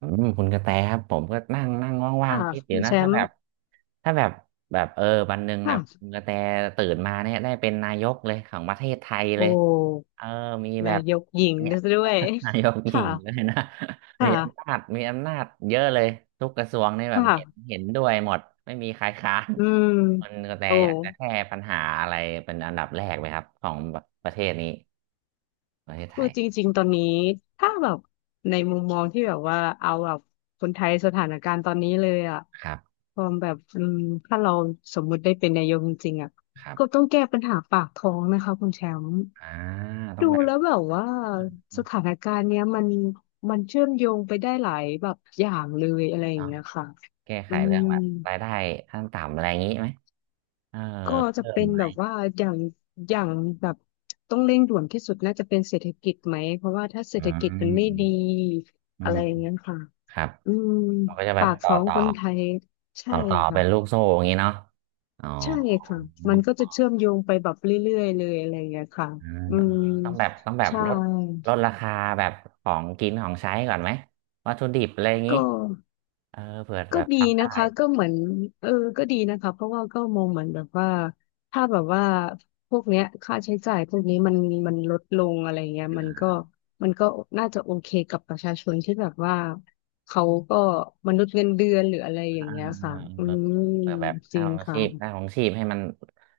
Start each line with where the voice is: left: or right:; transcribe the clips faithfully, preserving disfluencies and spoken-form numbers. right: อืมคุณกระแตครับผมก็นั่งนั่งว่าง
left: ค่ะ
right: ๆคิดอ
left: คุ
right: ยู่
left: ณแช
right: นะถ้า
left: ม
right: แบ
left: ป์
right: บถ้าแบบแบบเออวันหนึ่งเนี่
left: ค่ะ
right: ยคุณกระแตตื่นมาเนี่ยได้เป็นนายกเลยของประเทศไทย
left: โอ
right: เลย
left: ้
right: เออมีแบ
left: นา
right: บ
left: ยกหญิง
right: เนี่
left: ด
right: ย
left: ้วย
right: นายกห ญิงเล
left: ค่ะ
right: ยนะ มีอำ
left: ค่ะ
right: นาจมีอำนาจเยอะเลยทุกกระทรวงนี่แบบเห็น
left: ค่ะ
right: เห็นด้วยหมดไม่มีใครค้าน
left: อืม
right: คุณกระแต
left: โอ้
right: อยากจะแก้ปัญหาอะไรเป็นอันดับแรกไหมครับของประเทศนี้ประเทศไท
left: คือ
right: ย
left: จริงๆตอนนี้ถ้าแบบในมุมมองที่แบบว่าเอาแบบคนไทยสถานการณ์ตอนนี้เลยอะ
right: ครับ
left: ความแบบอืมถ้าเราสมมุติได้เป็นนายกจริงๆอะ
right: ครับ
left: ก็ต้องแก้ปัญหาปากท้องนะคะคุณแชมป์
right: อ่าต้อ
left: ดู
right: งแบบ
left: แล้วแบบว่าสถานการณ์เนี้ยมันมันเชื่อมโยงไปได้หลายแบบอย่างเลยอะไรอย่างเงี้ยค่ะ
right: แก้ไข
left: อื
right: เรื่อง
left: ม
right: แบบรายได้ขั้นต่ำอะไรอย่างนี้ไหมเออ
left: ก็จะ
right: เพิ่ม
left: เป็น
right: ไหม
left: แบบว่าอย่างอย่างแบบต้องเร่งด่วนที่สุดน่าจะเป็นเศรษฐกิจไหมเพราะว่าถ้าเศรษ
right: อื
left: ฐกิจมันไม่ดี
right: มอื
left: อะ
right: ม
left: ไรอย่างเงี้ยค่ะ
right: ครับ
left: อืม
right: มันก็จะแบ
left: ปา
right: บ
left: ก
right: ต่อ
left: ท้อง
right: ต่อ
left: คนไทยใช่
right: ต่อต่อเป็นลูก
left: ค่ะ
right: โซ่อย่างนี้เนาะอ๋อ
left: ใช่ค่ะมันก็จะเชื่อมโยงไปแบบเรื่อยๆเลยอะไรอย่างเงี้ยค่ะ
right: เออ
left: อื
right: เออ
left: ม
right: ต้องแบบต้องแบบ
left: ใช่
right: ลดลดราคาแบบของกินของใช้ก่อนไหมวัตถุดิบอะไรอย่าง
left: ก็
right: นี้เออเผื่อ
left: ก็
right: แบบ
left: ดี
right: ทำ
left: นะ
right: ได้
left: คะก็เหมือนเออก็ดีนะคะเพราะว่าก็มองเหมือนแบบว่าถ้าแบบว่าพวกเนี้ยค่าใช้จ่ายพวกนี้มันมันลดลงอะไรเงี้ยมันก็มันก็น่าจะโอเคกับประชาชนที่แบบว่าเขาก็มนุษย์เงินเดือนหรืออะไร
right: อ่า
left: อย่างเงี้ยค่ะ
right: อ่า
left: อื
right: อ่า
left: ม
right: เผื่อแบบ
left: จ
right: ค่า
left: ริง
right: ของ
left: ค่ะ
right: ชีพค่าของชีพให้มัน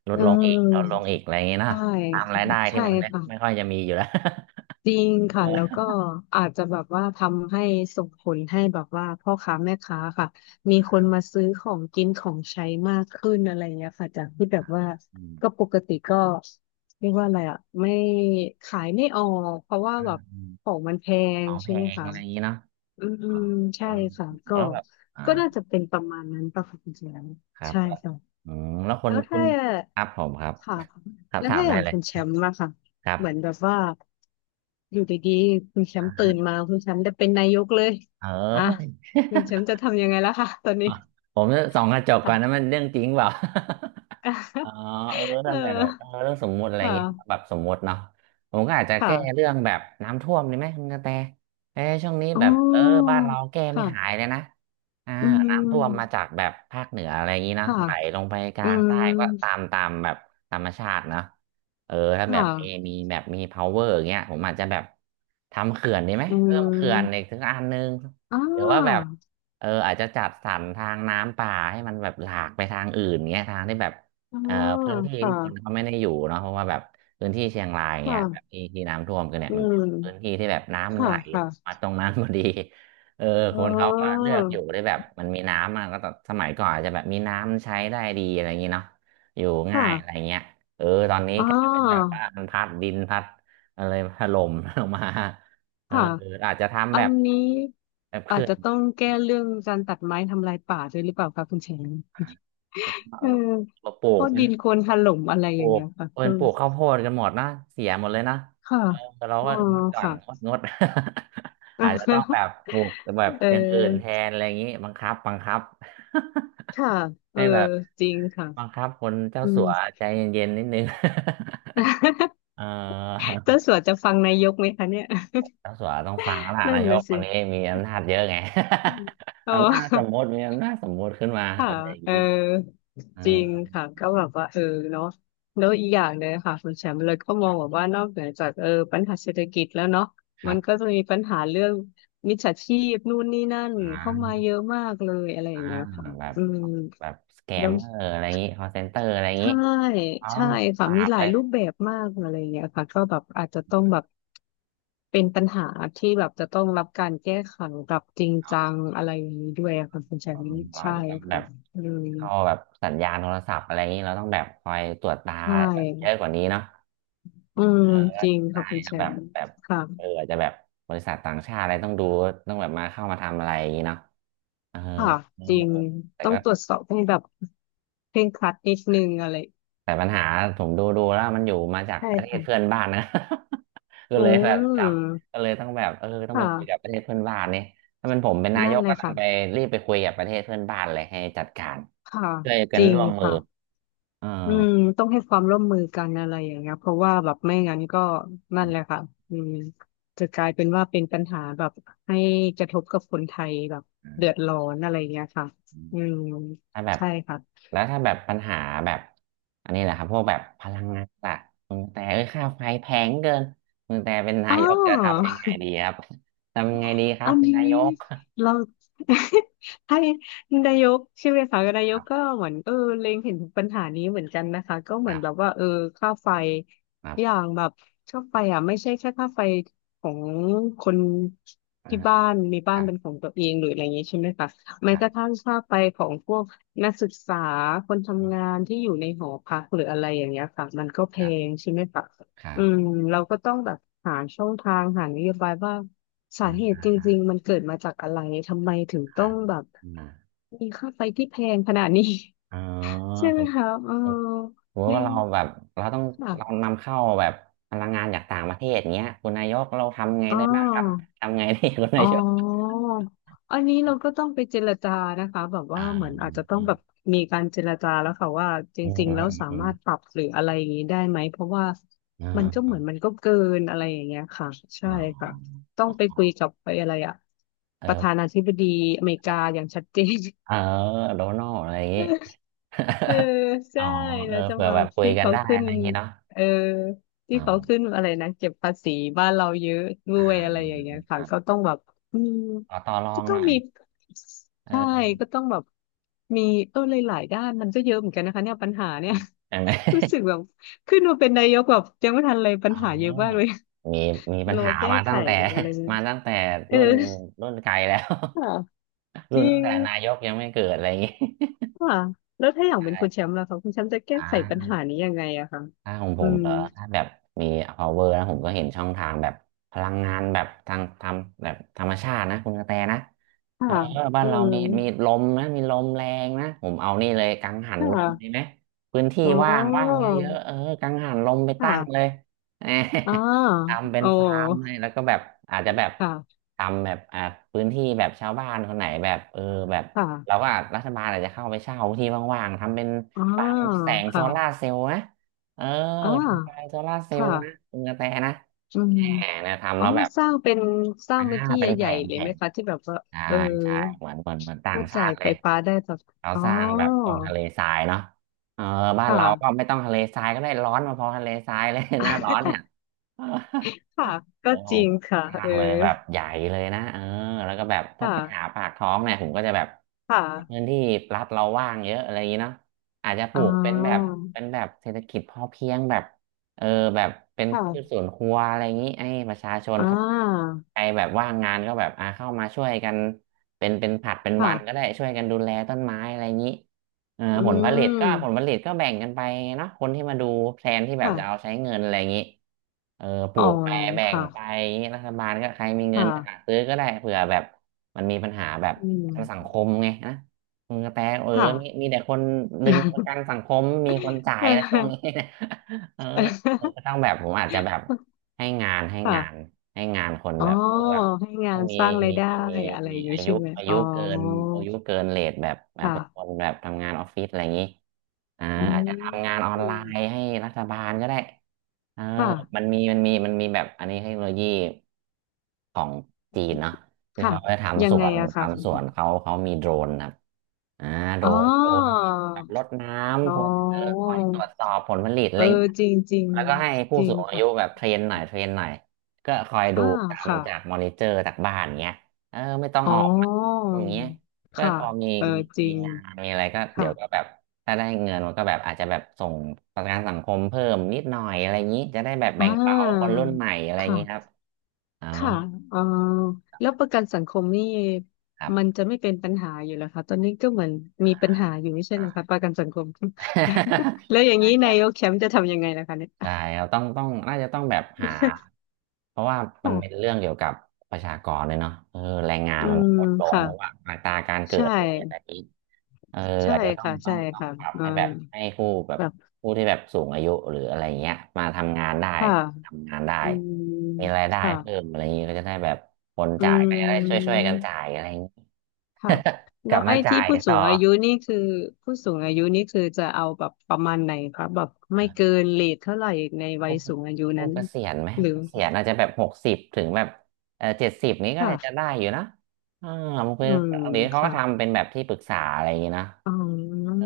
right: ล
left: เ
right: ดลงอีกลด
left: ออ
right: ลงอีกอะไรอย่างนี้เนาะ
left: ใช่
right: ตามรายได้ที่
left: ใช่
right: มันไม่ไม่
left: ค่ะ
right: ค่อยจะมีอยู่แล้ว
left: จริงค่ะแล้ว
right: เ
left: ก็อาจจะแบบว่าทำให้ส่งผลให้แบบว่าพ่อค้าแม่ค้าค่ะมีคนมาซื้อของกินของใช้มากขึ้นอะไรเงี้ยค่ะจากที่แบบว่าก็
right: ออ
left: ปกติก็เรียกว่าอะไรอ่ะไม่ขายไม่ออกเพราะว่า
right: อื
left: แบ
right: ม
left: บ
right: อืม
left: ของมันแพ
right: ข
left: ง
right: องแพ
left: ใช่ไหม
right: ง
left: คะ
right: อะไรอย่างนี้เนาะ
left: อืมอื
right: อ๋อ
left: มใช่
right: อืม
left: ค่ะก็
right: แล้วแบบ อ่า
left: ก็น่าจะเป็นประมาณนั้นประมาณนี้แล้ว
right: ครับ
left: ใช่ค่ะ
right: อืมแล้วค
left: แล้
right: น
left: ว
right: คุ
left: ถ้า
right: ณครับผมครับ
left: ค่ะ
right: ครับ
left: แล้ว
right: ถาม
left: ถ้าอ
right: ได้
left: ย่าง
right: เลย
left: คุณแชมป์อะค่ะ
right: ครับ
left: เหมือนแบบว่าอยู่ดีๆคุณแช
right: อ่
left: มป์ตื่น
right: า
left: มาคุณแชมป์ได้เป็นนายกเลย
right: เออ
left: อ่ะคุณแชม ป์จะทำยังไงล่ะคะตอนนี้
right: ผมจะส่องกระจกก่อ
left: ค่ะ
right: นนะมันเรื่องจริงเปล่า อ๋อเออ
left: เ
right: ทำไมแบบเออ
left: ออ
right: เรื่องสมมุติอะไร
left: ค
right: เงี้ยแบ
left: ่ะ
right: บสมมุติเนาะผมก็อาจจะ
left: ค่ะ
right: แก้เรื่องแบบน้ำท่วมดีไหมคุณกระแตเอ้ช่วงนี้
left: อ๋
right: แบบเออ
left: อ
right: บ้านเราแก้ไม่หาย
left: ค่ะ
right: เลยนะอ่า
left: อื
right: น้ำท่วมมา
left: ม
right: จากแบบภาคเหนืออะไรอย่างนี้เนาะ
left: ค่ะ
right: ไหลลงไปก
left: อื
right: ลางใต้ก็ตา
left: ม
right: มตามแบบธรรมชาติเนาะเออถ้า
left: ค
right: แบบมี
left: ่ะ
right: มีแบบมี power อย่างเงี้ยผมอาจจะแบบทำเขื่อนดีไหม
left: อื
right: เพิ่มเขื่อนอีก
left: ม
right: ถึงอันนึง
left: อ่
right: หรือว่าแบบ
left: า
right: เอออาจจะจัดสรรทางน้ำป่าให้มันแบบหลากไปทางอื่นเงี้ยทางที่แบบ
left: อ่า
right: เอ่อพื้นที่ที่คน
left: ค่ะ
right: เขาไม่ได้อยู่เนาะเพราะว่าแบบพื้นที่เชียงรายอย่าง
left: ค
right: เงี้ยแบบ
left: ่ะ
right: ที่ที่น้ำท่วมกันเนี่ย
left: อื
right: มันเป็น
left: ม
right: พื้นที่ที่แบบน้ำมันไห
left: ค่ะ
right: ล
left: ค่ะ
right: มาตรงนั้นพอดี เออค
left: อ๋
right: นเขาก็
left: อ
right: เลือกอยู่ที่แบบมันมีน้ำอะก็ต้องสมัยก่อนอาจจะแบบมีน้ำใช้ได้ดีอะไรอย่างเงี้เนาะอยู่ง่า
left: ค่ะ
right: ยอะไรเงี้ยเออตอนนี้
left: อ่
right: กลายเป็นแบบ
left: า
right: ว่ามันพัดดินพัดอะไรถล่ม ลงมาเออ
left: ค่ะ
right: อาจจะทำ
left: อั
right: แบ
left: น
right: บ
left: นี้
right: แบบ
left: อาจ
right: เขื่อ
left: จะ
right: น
left: ต้องแก้เรื่องการตัดไม้ทำลายป่าด้วยหรือเปล่าคะคุณแชมป์
right: เอ
left: เออ
right: อปลู
left: เพ
right: ก
left: ราะ
right: เป็น
left: ดินโคลนถล่มอะไร
right: ป
left: อ
right: ลู
left: ย่าง
right: ก
left: เงี้ยค่ะ
right: เอิ
left: เออ
right: ปลูกข้าวโพดกันหมดนะเสียหมดเลยนะ
left: ค่ะ
right: เออเรา
left: อ๋อ
right: ก็งดก่อน
left: ค่ะ
right: งดงด อาจจะต้องแบ บปลูกแบบ
left: เ
right: อย่างอื่นแท
left: ออ
right: นอะไรอย่างนี้บังคับบังคับ
left: ค่ะ เออ
right: ให้แบบ
left: จริงค่ะ
right: บังคับคนเจ้า
left: อื
right: สั
left: ม
right: วใจเย็นๆนิดนึง เอ อ
left: เจ้าสัวจะฟังนายกไหมคะเนี่ย
right: เจ้าสัวต้องฟังแล้วล่ะ
left: นั่น
right: นายก
left: นะ
right: ค
left: สิ
right: นนี้มีอำนาจเยอะไง
left: อม อ๋อ
right: อำนาจสมมติมีอำนาจสมมติขึ้นมา
left: ค่ะ
right: อะไรอย่าง
left: เออ
right: นี้เอ
left: จริง
right: อ
left: ค่ะ ก็แบบว่าเออเนาะแล้วอีกอย่างเลยค่ะคุณแชมป์เลยก็ม
right: ค
left: อง
right: รั
left: แบบ
right: บ
left: ว่านอกเหนือจากเออปัญหาเศรษฐกิจแล้วเนาะ
right: ค
left: มั
right: รั
left: น
right: บ
left: ก็จะมีปัญหาเรื่องมิจฉาชีพนู่นนี่นั่น
right: อ่า
left: เข้ามาเยอะมากเลยอะไรอ
right: อ่า
left: ย่างเงี้ยค่ะ
right: แบบ
left: อืม
right: แบบสแก
left: แล้
right: ม
left: ว
right: เมอร์อะไรอย่างนี้คอลเซ็นเตอร์อะไรอย่าง
left: ใช่
right: นี้เอา
left: ใช่
right: ป
left: ค่ะ
right: รา
left: มี
right: บ
left: หลา
right: เล
left: ย
right: ย
left: รูปแบบมากอะไรอย่างเงี้ยค่ะก็แบบอาจจะต้องแบบเป็นปัญหาที่แบบจะต้องรับการแก้ไขแบบจริงจังอะไรอย่างนี้ด้วยอะค่ะคุณแช
right: อื
left: มป์
right: มเราอ
left: ใช่
right: จะต้องแบ
left: ค่ะ
right: บ
left: อืม
right: เข้าแบบสัญญาณโทรศัพท์อะไรอย่างนี้เราต้องแบบคอยตรวจตา
left: ใช่
right: แบบเยอะกว่านี้เนาะ
left: อืม
right: เออแล้
left: จ
right: ว
left: ริง
right: ได้
left: ค่ะคุณแช
right: นะแบ
left: ม
right: บ
left: ป์
right: แบบ
left: ค่ะ
right: เอออาจจะแบบบริษัทต่างชาติอะไรต้องดูต้องแบบมาเข้ามาทำอะไรอย่างนี้เนาะเออ
left: ค่ะ
right: เออ
left: จริง
right: แต่
left: ต้อง
right: ก็
left: ตรวจสอบให้แบบเคร่งครัดนิดนึงอะไร
right: แต่ปัญหาผมดูดูแล้วมันอยู่มาจาก
left: ใช่
right: ประเทศเพื่อน
left: ค่ะ
right: บ้านนะ ก็
left: อื
right: เลยแบบจับ
left: ม
right: ก็เลยต้องแบบเออต้อ
left: ค
right: งไปคุยกับป
left: ่ะ
right: ระเทศเพื่อนบ้านนี่ถ้ามันผมเป็นนา
left: นั่
right: ย
left: น
right: ก
left: เล
right: ก็
left: ย
right: ต้อง
left: ค่ะ
right: ไปรีบไปคุยกับประเทศเพื่อนบ้านเลยให้จัดการ
left: ค่ะ
right: ช่วยกั
left: จ
right: น
left: ริง
right: ร่วมมือ
left: ค่ะ
right: เออ
left: อืมต้องให้ความร่วมมือกันอะไรอย่างเงี้ยเพราะว่าแบบไม่งั้นก็นั่นแหละค่ะอืมจะกลายเป็นว่าเป็นปัญหาแบบให้กระทบกับคนไทยแบบเดือดร้อนอะไรอย่างเงี้ยค่ะ
right: อืม
left: อืม
right: ถ้าแบบ
left: ใช่ค่ะ
right: แล้วถ้าแบบปัญหาแบบอันนี้แหละครับพวกแบบพลังงานอะคุณแต่เอ้ยค่าไฟแพงเกินคุณแต่เป็นนา
left: อ๋อ
right: ยกจะทำยังไงดีครับทำยังไงดีครั
left: อั
right: บ
left: น
right: คุณ
left: นี้
right: นายก
left: เรา ให้นายกใช่ไหมคะนา ย
right: ค
left: ก
right: รับ
left: ก็เหมือนเออเล็งเห็นปัญหานี้เหมือนกันนะคะก็เห
right: ค
left: มือ
right: รั
left: น
right: บ
left: แบบว่าเออค่าไฟ
right: ครั
left: อย่า
right: บ
left: งแบบค่าไฟอ่ะไม่ใช่แค่ค่าไฟของคน
right: อ่า
left: ที่บ้านมี
right: ค
left: บ้าน
right: รับ
left: เป็นของตัวเองหรืออะไรอย่างนี้ใช่ไหมคะแม้
right: ครั
left: กระ
right: บ
left: ทั่งค่าไฟของพวกนักศึกษาคนทำงานที่อยู่ในหอพักหรืออะไรอย่างเงี้ยค่ะมันก็แพ
right: ครั
left: ง
right: บ
left: ใช่ไหมคะ
right: ครั
left: อืม
right: บ
left: เราก็ต้องแบบหาช่องทางหานโยบายว่าสา
right: อ่า
left: เหตุ
right: อ่า
left: จ
right: อ่า
left: ริงๆมันเกิดมาจากอะไรทำไมถึงต้
right: อ่า
left: องแบบ
right: อืม
left: มีค่าไฟที่แพงขนาดนี้
right: เ
left: ใช่ไหมคะเออ
right: อ๋อถือ
left: เนี่
right: ว่า
left: ย
right: เราแบบเราต้องเรา
left: ค่ะ
right: นำเข้าแบบพลังงานจากต่างประเทศเนี้ยคุณนายกเราทำไง
left: อ๋อ
right: ได้บ้างครับทำไงดี คุณ
left: อ๋
right: นา
left: อ
right: ยก
left: อันนี้เราก็ต้องไปเจรจานะคะแบบ
right: อ่
left: ว่าเหมือนอาจจะ
right: า
left: ต้องแบบมีการเจรจาแล้วค่ะว่าจ
right: อืม
left: ริง
right: อื
left: ๆ
right: ม
left: แล้วสา
right: อืม
left: มารถปรับหรืออะไรอย่างนี้ได้ไหมเพราะว่า
right: อืม
left: มันก็เห
right: อ่า
left: มือนมันก็เกินอะไรอย่างเงี้ยค่ะใช่
right: อ๋อ
left: ค่ะต้องไปคุยกับไปอะไรอะ
right: เอ
left: ประธานา
right: อ
left: ธิบดีอเมริกาอย่างชัดเจน
right: เออโดนัลอะไรอย่างงี้
left: เออ
right: อ๋อ
left: ใช่
right: เอ
left: แล้
right: อ
left: วจะ
right: เผื่อ
left: มา
right: แบบคุย
left: ที่
right: กัน
left: เขา
right: ได้
left: ขึ้
right: อะ
left: น
right: ไรอย่างงี้เนาะ
left: เออ
right: อ๋
left: ที่
right: อ
left: เขาขึ้นอะไรนะเก็บภาษีบ้านเราเยอะด้
right: อ่า
left: วยอะไรอย่างเงี้ยค่ะ
right: อ่า
left: ก็ต้องแบบอืม
right: ขอต่อรอ
left: ก็
right: งห
left: ต้อ
right: น่
left: ง
right: อย
left: มีใช่
right: เออ
left: ก็ต้องแบบมีเออหลายๆด้านมันก็เยอะเหมือนกันนะคะเนี่ยปัญหาเนี่ย
right: ใช่ไหม
left: รู้สึกแบบขึ้นมาเป็นนายกแบบยังไม่ทันเลยปั
right: อ๋
left: ญหาเยอะมากเล
right: อ
left: ย
right: มีมีปัญ
left: รอ
right: หา
left: แก้
right: มา
left: ไข
right: ตั้งแต่
left: อะไร เนี่ย
right: มาตั้งแต่
left: เออ
right: รุ่นรุ่นไกลแล้ว
left: ค่ะ จ
right: รุ่น
left: ริ
right: ตั้ง
left: ง
right: แต่นายกยังไม่เกิดอะไรอย่างงี้
left: ค่ะแล้วถ้าอ ย่างเป็นคุณแช
right: ใช่
left: มป์ล่ะคะคุณแชมป์จะแก้ไขปัญ
right: อ่า
left: หานี้ยังไงอะคะ
right: ถ้าของผ
left: อื
right: ม
left: ม
right: เหรอถ้าแบบมี power นะผมก็เห็นช่องทางแบบพลังงานแบบทางทำแบบธรรมชาตินะคุณกระแตนะเออ
left: ค่ะ
right: บ้าน
left: อื
right: เรา
left: ม
right: มีมีลมนะมีลมแรงนะผมเอานี่เลยกังหัน
left: ค่
right: ลมดี
left: ะ
right: ไหมพื้นที่
left: อ๋อ
right: ว่างว่างเยอะๆเออกังหันลมไปตั้งเลย
left: ค่ะ
right: แหม
left: อ๋อ
right: ทำเป็น
left: โอ้
right: ฟาร์มเลยแล้วก็แบบอาจจะแบบ
left: ค่ะ
right: ทำแบบอ่าพื้นที่แบบชาวบ้านคนไหนแบบเออแบบ
left: ค
right: เราก็
left: ่ะ
right: อาจรัฐบาลอาจจะเข้าไปเช่าที่ว่างๆทำเป็น
left: อ๋อ
right: ฟาร์มแสงโซ
left: ค่ะ
right: ลาร์เซลล์นะ เออ
left: อ๋อ
right: ทำไฟโซลาร์เซ
left: ค
right: ลล์นะ
left: ่ะ
right: คุณกระแตนะ
left: อืม
right: แหมเนี่ยทำ
left: อ๋อ
right: แล้วแบบ
left: สร้างเป็นสร้าง
right: อ่า
left: เป็นที่
right: เป็น
left: ให
right: แผ
left: ญ่
right: ง
left: ๆเล
right: แผ
left: ยไหม
right: ง
left: คะที่แบบว่า
right: ใช่
left: เออ
right: ใช่เหมือนเหมือนเหมือนต่า
left: ก็
right: งชา
left: จ่าย
right: ติเล
left: ไฟ
right: ย
left: ฟ้าได้แบบ
right: เรา
left: อ๋อ
right: สร้างแบบตรงทะเลทรายเนาะเออบ้านเราก็
left: ค่ะ
right: ไม่ต้องทะเลทรายก็ได้ร้อนมาพอทะเลทรายเลย หน้าร้อนเนี่ย เออ
left: ค่ะ
right: เอ
left: ก็
right: อข
left: จ
right: อง
left: ริงค่ะ
right: กว้า
left: เอ
right: ง
left: อ
right: เลยแบบใหญ่เลยนะเออแล้วก็แบบถ้าปัญหา
left: ค่ะ
right: ปากท้องเนี่ยผมก็จะแบบ
left: ค่
right: เงิน
left: ะ
right: ที่รัฐเราว่างเยอะอะไรอย่างนี้เนาะอาจจะปลู
left: อ๋อ
right: กเป็นแบบเป็นแบบเศรษฐกิจพอเพียงแบบเออแบบเป็นพืชส
left: ค่ะ
right: วนครัวอะไรอย่างนี้ไอ้ประชาชน
left: อ่
right: เข้ามา
left: า
right: ใครแบบว่างงานก็แบบอ่าเข้ามาช่วยกันเป็นเป็นผัดเป็นวันก็
left: ค่ะ
right: ได้ช่วยกันดูแลต้นไม้อะไรอย่างนี้ เออ
left: อื
right: ผลผลิตก็ผลผ
left: ม
right: ลิตก็แบ่งกันไปเนาะคนที่มาดูแพลนที่แบบจะเอา
left: ค่ะ
right: ใช้เงินอะไรอย่างนี้เออป
left: อ๋
right: ลู
left: อ
right: กไปแบ่งไป
left: ค่ะ
right: รัฐบาลก็ใครมี
left: ค
right: เงินก็อ่ะ
left: ่ะ
right: ซื้อก็ได้เผื่อแบบมันมีปัญหาแบบ
left: อื
right: ประกันสังค
left: ม
right: มไงนะคุณกระแตเออ
left: ค่ะ
right: มีมีแต่คนดึงประกั นสังคมมีคนจ่ายนะช่วงนี้ นะเออเออก็ต้องแบบผมอาจจะแบบให้งานให้
left: ค่ะ
right: งานให้งานคน
left: อ๋อ
right: แบบผู้แบบ
left: ให้งา
right: ต้อง
left: น
right: มี
left: สร้างราย
right: มี
left: ได้
right: มี
left: อะไร
right: มี
left: อย่างงี้
right: อายุ
left: ใช่ไหม
right: อา
left: อ๋
right: ยุ
left: อ
right: เกินอายุเกินเลทแบบแบบเป็นค
left: ค่ะ
right: นแบบทำงานออฟฟิศอะไรอย่างนี้ อ่า
left: อื
right: อาจจะทำงานออ
left: ม
right: นไลน์ให้รัฐบาลก็ได้เออ
left: ค่ะ
right: มันมีมันมีมันมีแบบอันนี้เทคโนโลยีของจีนเนาะที่
left: ค่ะ
right: เขาไป
left: ยั
right: ทำส
left: งไง
right: วน
left: อะค่ะ
right: ทำสวนเขาเขามีโดรนครับอ่าโดร
left: อ๋อ
right: นโดรนแบบรดน้
left: อ๋
right: ำ
left: อ
right: พลเออคอยตรวจสอบผลผลิตอะไร
left: เออ
right: เงี้ย
left: จริงจริง
right: แล้วก็ให้ผู้
left: จริ
right: สู
left: ง
right: งอายุแบ
left: ค่ะ
right: บเทรนหน่อยเทรนหน่อยก็คอยดู
left: อ่า
right: ตาม
left: ค่ะ
right: จากมอนิเตอร์จากบ้านเงี้ยเออไม่ต้อง
left: อ๋อ
right: ออกมาอย่างเงี้ยก็
left: ค่ะ
right: พอมี
left: เออ
right: มี
left: จริ
right: มี
left: ง
right: งานมีอะไรก็เดี๋
left: ค่ะ
right: ยวก็แบบ ถ้าได้เงินมันก็แบบอาจจะแบบส่งประกันสังคมเพิ่มนิดหน่อยอะไรอย่างนี้จะได้แบบ
left: อ่
right: แบ่งเบาคน
left: า
right: รุ่นใหม่อะไรอย่างนี้ครับ
left: ค่ะ
right: อ๋อ
left: ค่ะเอ่อแล้วประกันสังคมนี่
right: ครั
left: มัน
right: บ
left: จะไม่เป็นปัญหาอยู่แล้วค่ะตอนนี้ก็เหมือนมีปัญหาอยู่ไม่ใช่เหรอคะป
right: อ่
left: ระกันสังคม
right: า
left: แล้วอย่างนี้นายกแชมป์จะทำยังไงล่ะคะเนี่ย
right: ใช่ครับต้องต้องน่าจะต้องแบบหาเพราะว่ามันเป็น
left: ค่ะ
right: เรื่องเกี่ยวกับประชากรเลยเนาะเออแรงงาน
left: อื
right: มัน
left: ม
right: ลดลง
left: ค่ะ
right: เพราะว่าอัตราการเกิ
left: ใช่
right: ดด้วยอะไรนี้เออ
left: ใช่
right: อาจจะต้อง
left: ค่ะ
right: ต้อ
left: ใช่
right: งต้อง
left: ค่ะ
right: ปรับ
left: เอ่อ
right: ให้แบบให้ผู้แบบ
left: แบบ
right: ผู้ที่แบบสูงอายุหรืออะไรเงี้ยมาทำงานได้
left: ค่ะ
right: ทำงานได้
left: อืม
right: มีรายได้
left: ค่ะ
right: เพิ่มอะไรอย่างนี้ก็จะได้แบบคน
left: อื
right: จ่ายก็จะได้ช่ว
left: ม
right: ยๆกันจ่ายอะไรอย่างนี้
left: ค่ะ
right: ก
left: แล้
right: ลั
left: ว
right: บ
left: ไอ้
right: มาจ่า
left: ที่
right: ย
left: ผู้สู
right: ต่อ
left: งอายุนี่คือผู้สูงอายุนี่คือจะเอาแบบประมาณไหนคะแบบไม่เกินเรทเท่าไหร่ในวั
right: ผู้
left: ยสูงอายุ
right: ผู้
left: นั้น
right: เกษียณไหม
left: หรือ
right: เกษียณอาจจะแบบหกสิบถึงแบบเออเจ็ดสิบนี้ก็
left: ค่ะ
right: อาจจะได้อยู่นะอ่ามัน
left: อื
right: คือ
left: ม
right: บหรือเขาก็
left: ค่ะ
right: ทำเป็นแบบที่ปรึกษาอะไรอย่างนี้นะ
left: อ๋อ
right: เออ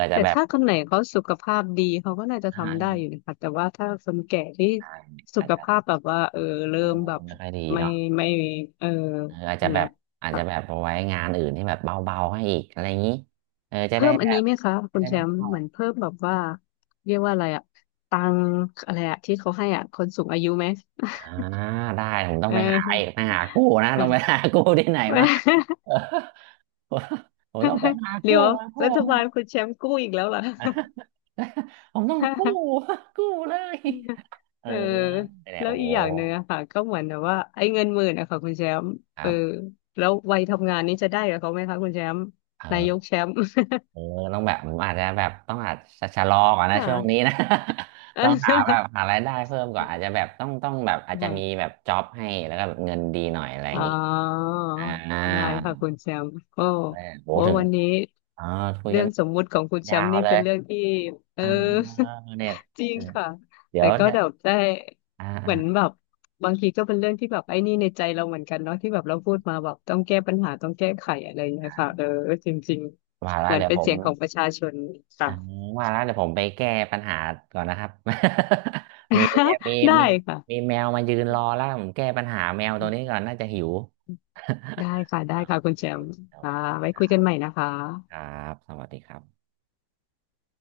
right: อาจจะ
left: แต่
right: แบบ
left: ถ้าคนไหนเขาสุขภาพดีเขาก็น่าจะ
right: อ่า
left: ทำได้อยู่นะคะแต่ว่าถ้าคนแก่ที่สุ
right: อาจ
left: ข
right: จะ
left: ภาพแบบว่าเออ
right: เอ
left: เริ่
right: อ
left: มแบบ
right: ไม่ค่อยดี
left: ไม่
right: เนาะ
left: ไม่เออ
right: เอออาจ
left: อ
right: จะ
left: ย่าง
right: แบ
left: เงี้ย
right: บอาจจะ
left: ค่ะ
right: แบบเอาไว้งานอื่นที่แบบเบาๆให้อีกอะไรอย่างนี้เออจะ
left: เพิ่
right: ได้
left: มอั
right: แบ
left: นนี้
right: บ
left: ไหมคะ
right: จะ
left: คุณ
right: ได้
left: แช
right: ไม่
left: มป์
right: เข้า
left: เหมือนเพิ่มแบบว่าเรียกว่าอะไรอะตังค์อะไรอะที่เขาให้อะคนสูงอายุไหม
right: อ่าได้ผมต้อ
left: เ
right: งไปหาอีก
left: ออ
right: ไปหากู้นะต้องไป
left: ค่ะ
right: หากู้ที่ไหนมา เออผมผมต้องไปหา
left: เดี๋
right: กู้
left: ยว
right: มาเพิ่
left: รัฐบาล
right: ม
left: คุณแชมป์กู้อีกแล้วเหรอ
right: นะ ผมต้องกู้ กู้เลยเออ
left: เออ
right: เนี่ย
left: แล้ว
right: โอ้
left: อีกอย่างหนึ่งอะค่ะก็เหมือนแบบว่าไอ้เงินหมื่นอะค่ะคุณแชมป์
right: ค
left: เอ
right: รั
left: อ
right: บ
left: แล้ววัยทำงานนี้จะได้กับเขาไหมคะคุณแชมป์นาย
right: เออ
left: กแชมป์
right: เออต้องแบบผมอาจจะแบบต้องอาจจะชะลอก่อน นะ
left: ค่
right: ช่วงนี้นะ ต้องหาแบบหารายได้เพิ่มก่อนอาจจะแบบต้องต้องแบบอาจจะ
left: ะ
right: มีแบบจ็อบให้แล้วก็แบบเงินดีหน่อยอะไรอ
left: อ๋
right: ย่า
left: อ
right: งนี้อ่า
left: ได้ค่ะคุณแชมป์ก็
right: เออโห
left: โอ้
right: ถึง
left: วันนี้
right: อ๋อคุย
left: เรื่
right: กั
left: อ
right: น
left: งสมมุติของคุณแช
right: ยา
left: มป์
right: ว
left: นี่
right: เล
left: เป็
right: ย
left: นเรื่องที่เออ
right: อ่าเนี่ย
left: จริงค่ะ
right: เดี๋ย
left: แต่
right: ว
left: ก็
right: เนี่ย
left: แบบได้
right: อ่า
left: เห
right: อ่า
left: มือนแบบบางทีก็เป็นเรื่องที่แบบไอ้นี่ในใจเราเหมือนกันเนาะที่แบบเราพูดมาแบบต้องแก้ปัญหาต้องแก้ไขอะไรอย่างเงี้ยค่ะเออจริง
right: ว่า
left: ๆ
right: แล้
left: เห
right: ว
left: มือน
right: เดี๋ยว
left: เป็
right: ผ
left: นเสี
right: ม
left: ยงของประชาชนค่ะ
right: อ่าว่าแล้วเดี๋ยวผมไปแก้ปัญหาก่อนนะครับ มีเนี่ย มี
left: ได้
right: มีมี
left: ค่ะ
right: แมวมายืนรอแล้วผมแก้ปัญหาแมวตัวนี้ก่อนน่าจะหิว
left: ได้ ค่ะได้
right: โอ
left: ค่ะคุ
right: เค
left: ณแชมป์
right: โอ
left: ค่ะ
right: เค
left: ไว้คุยกัน
right: ค
left: ใหม่นะคะ
right: รับสวัสดีครับ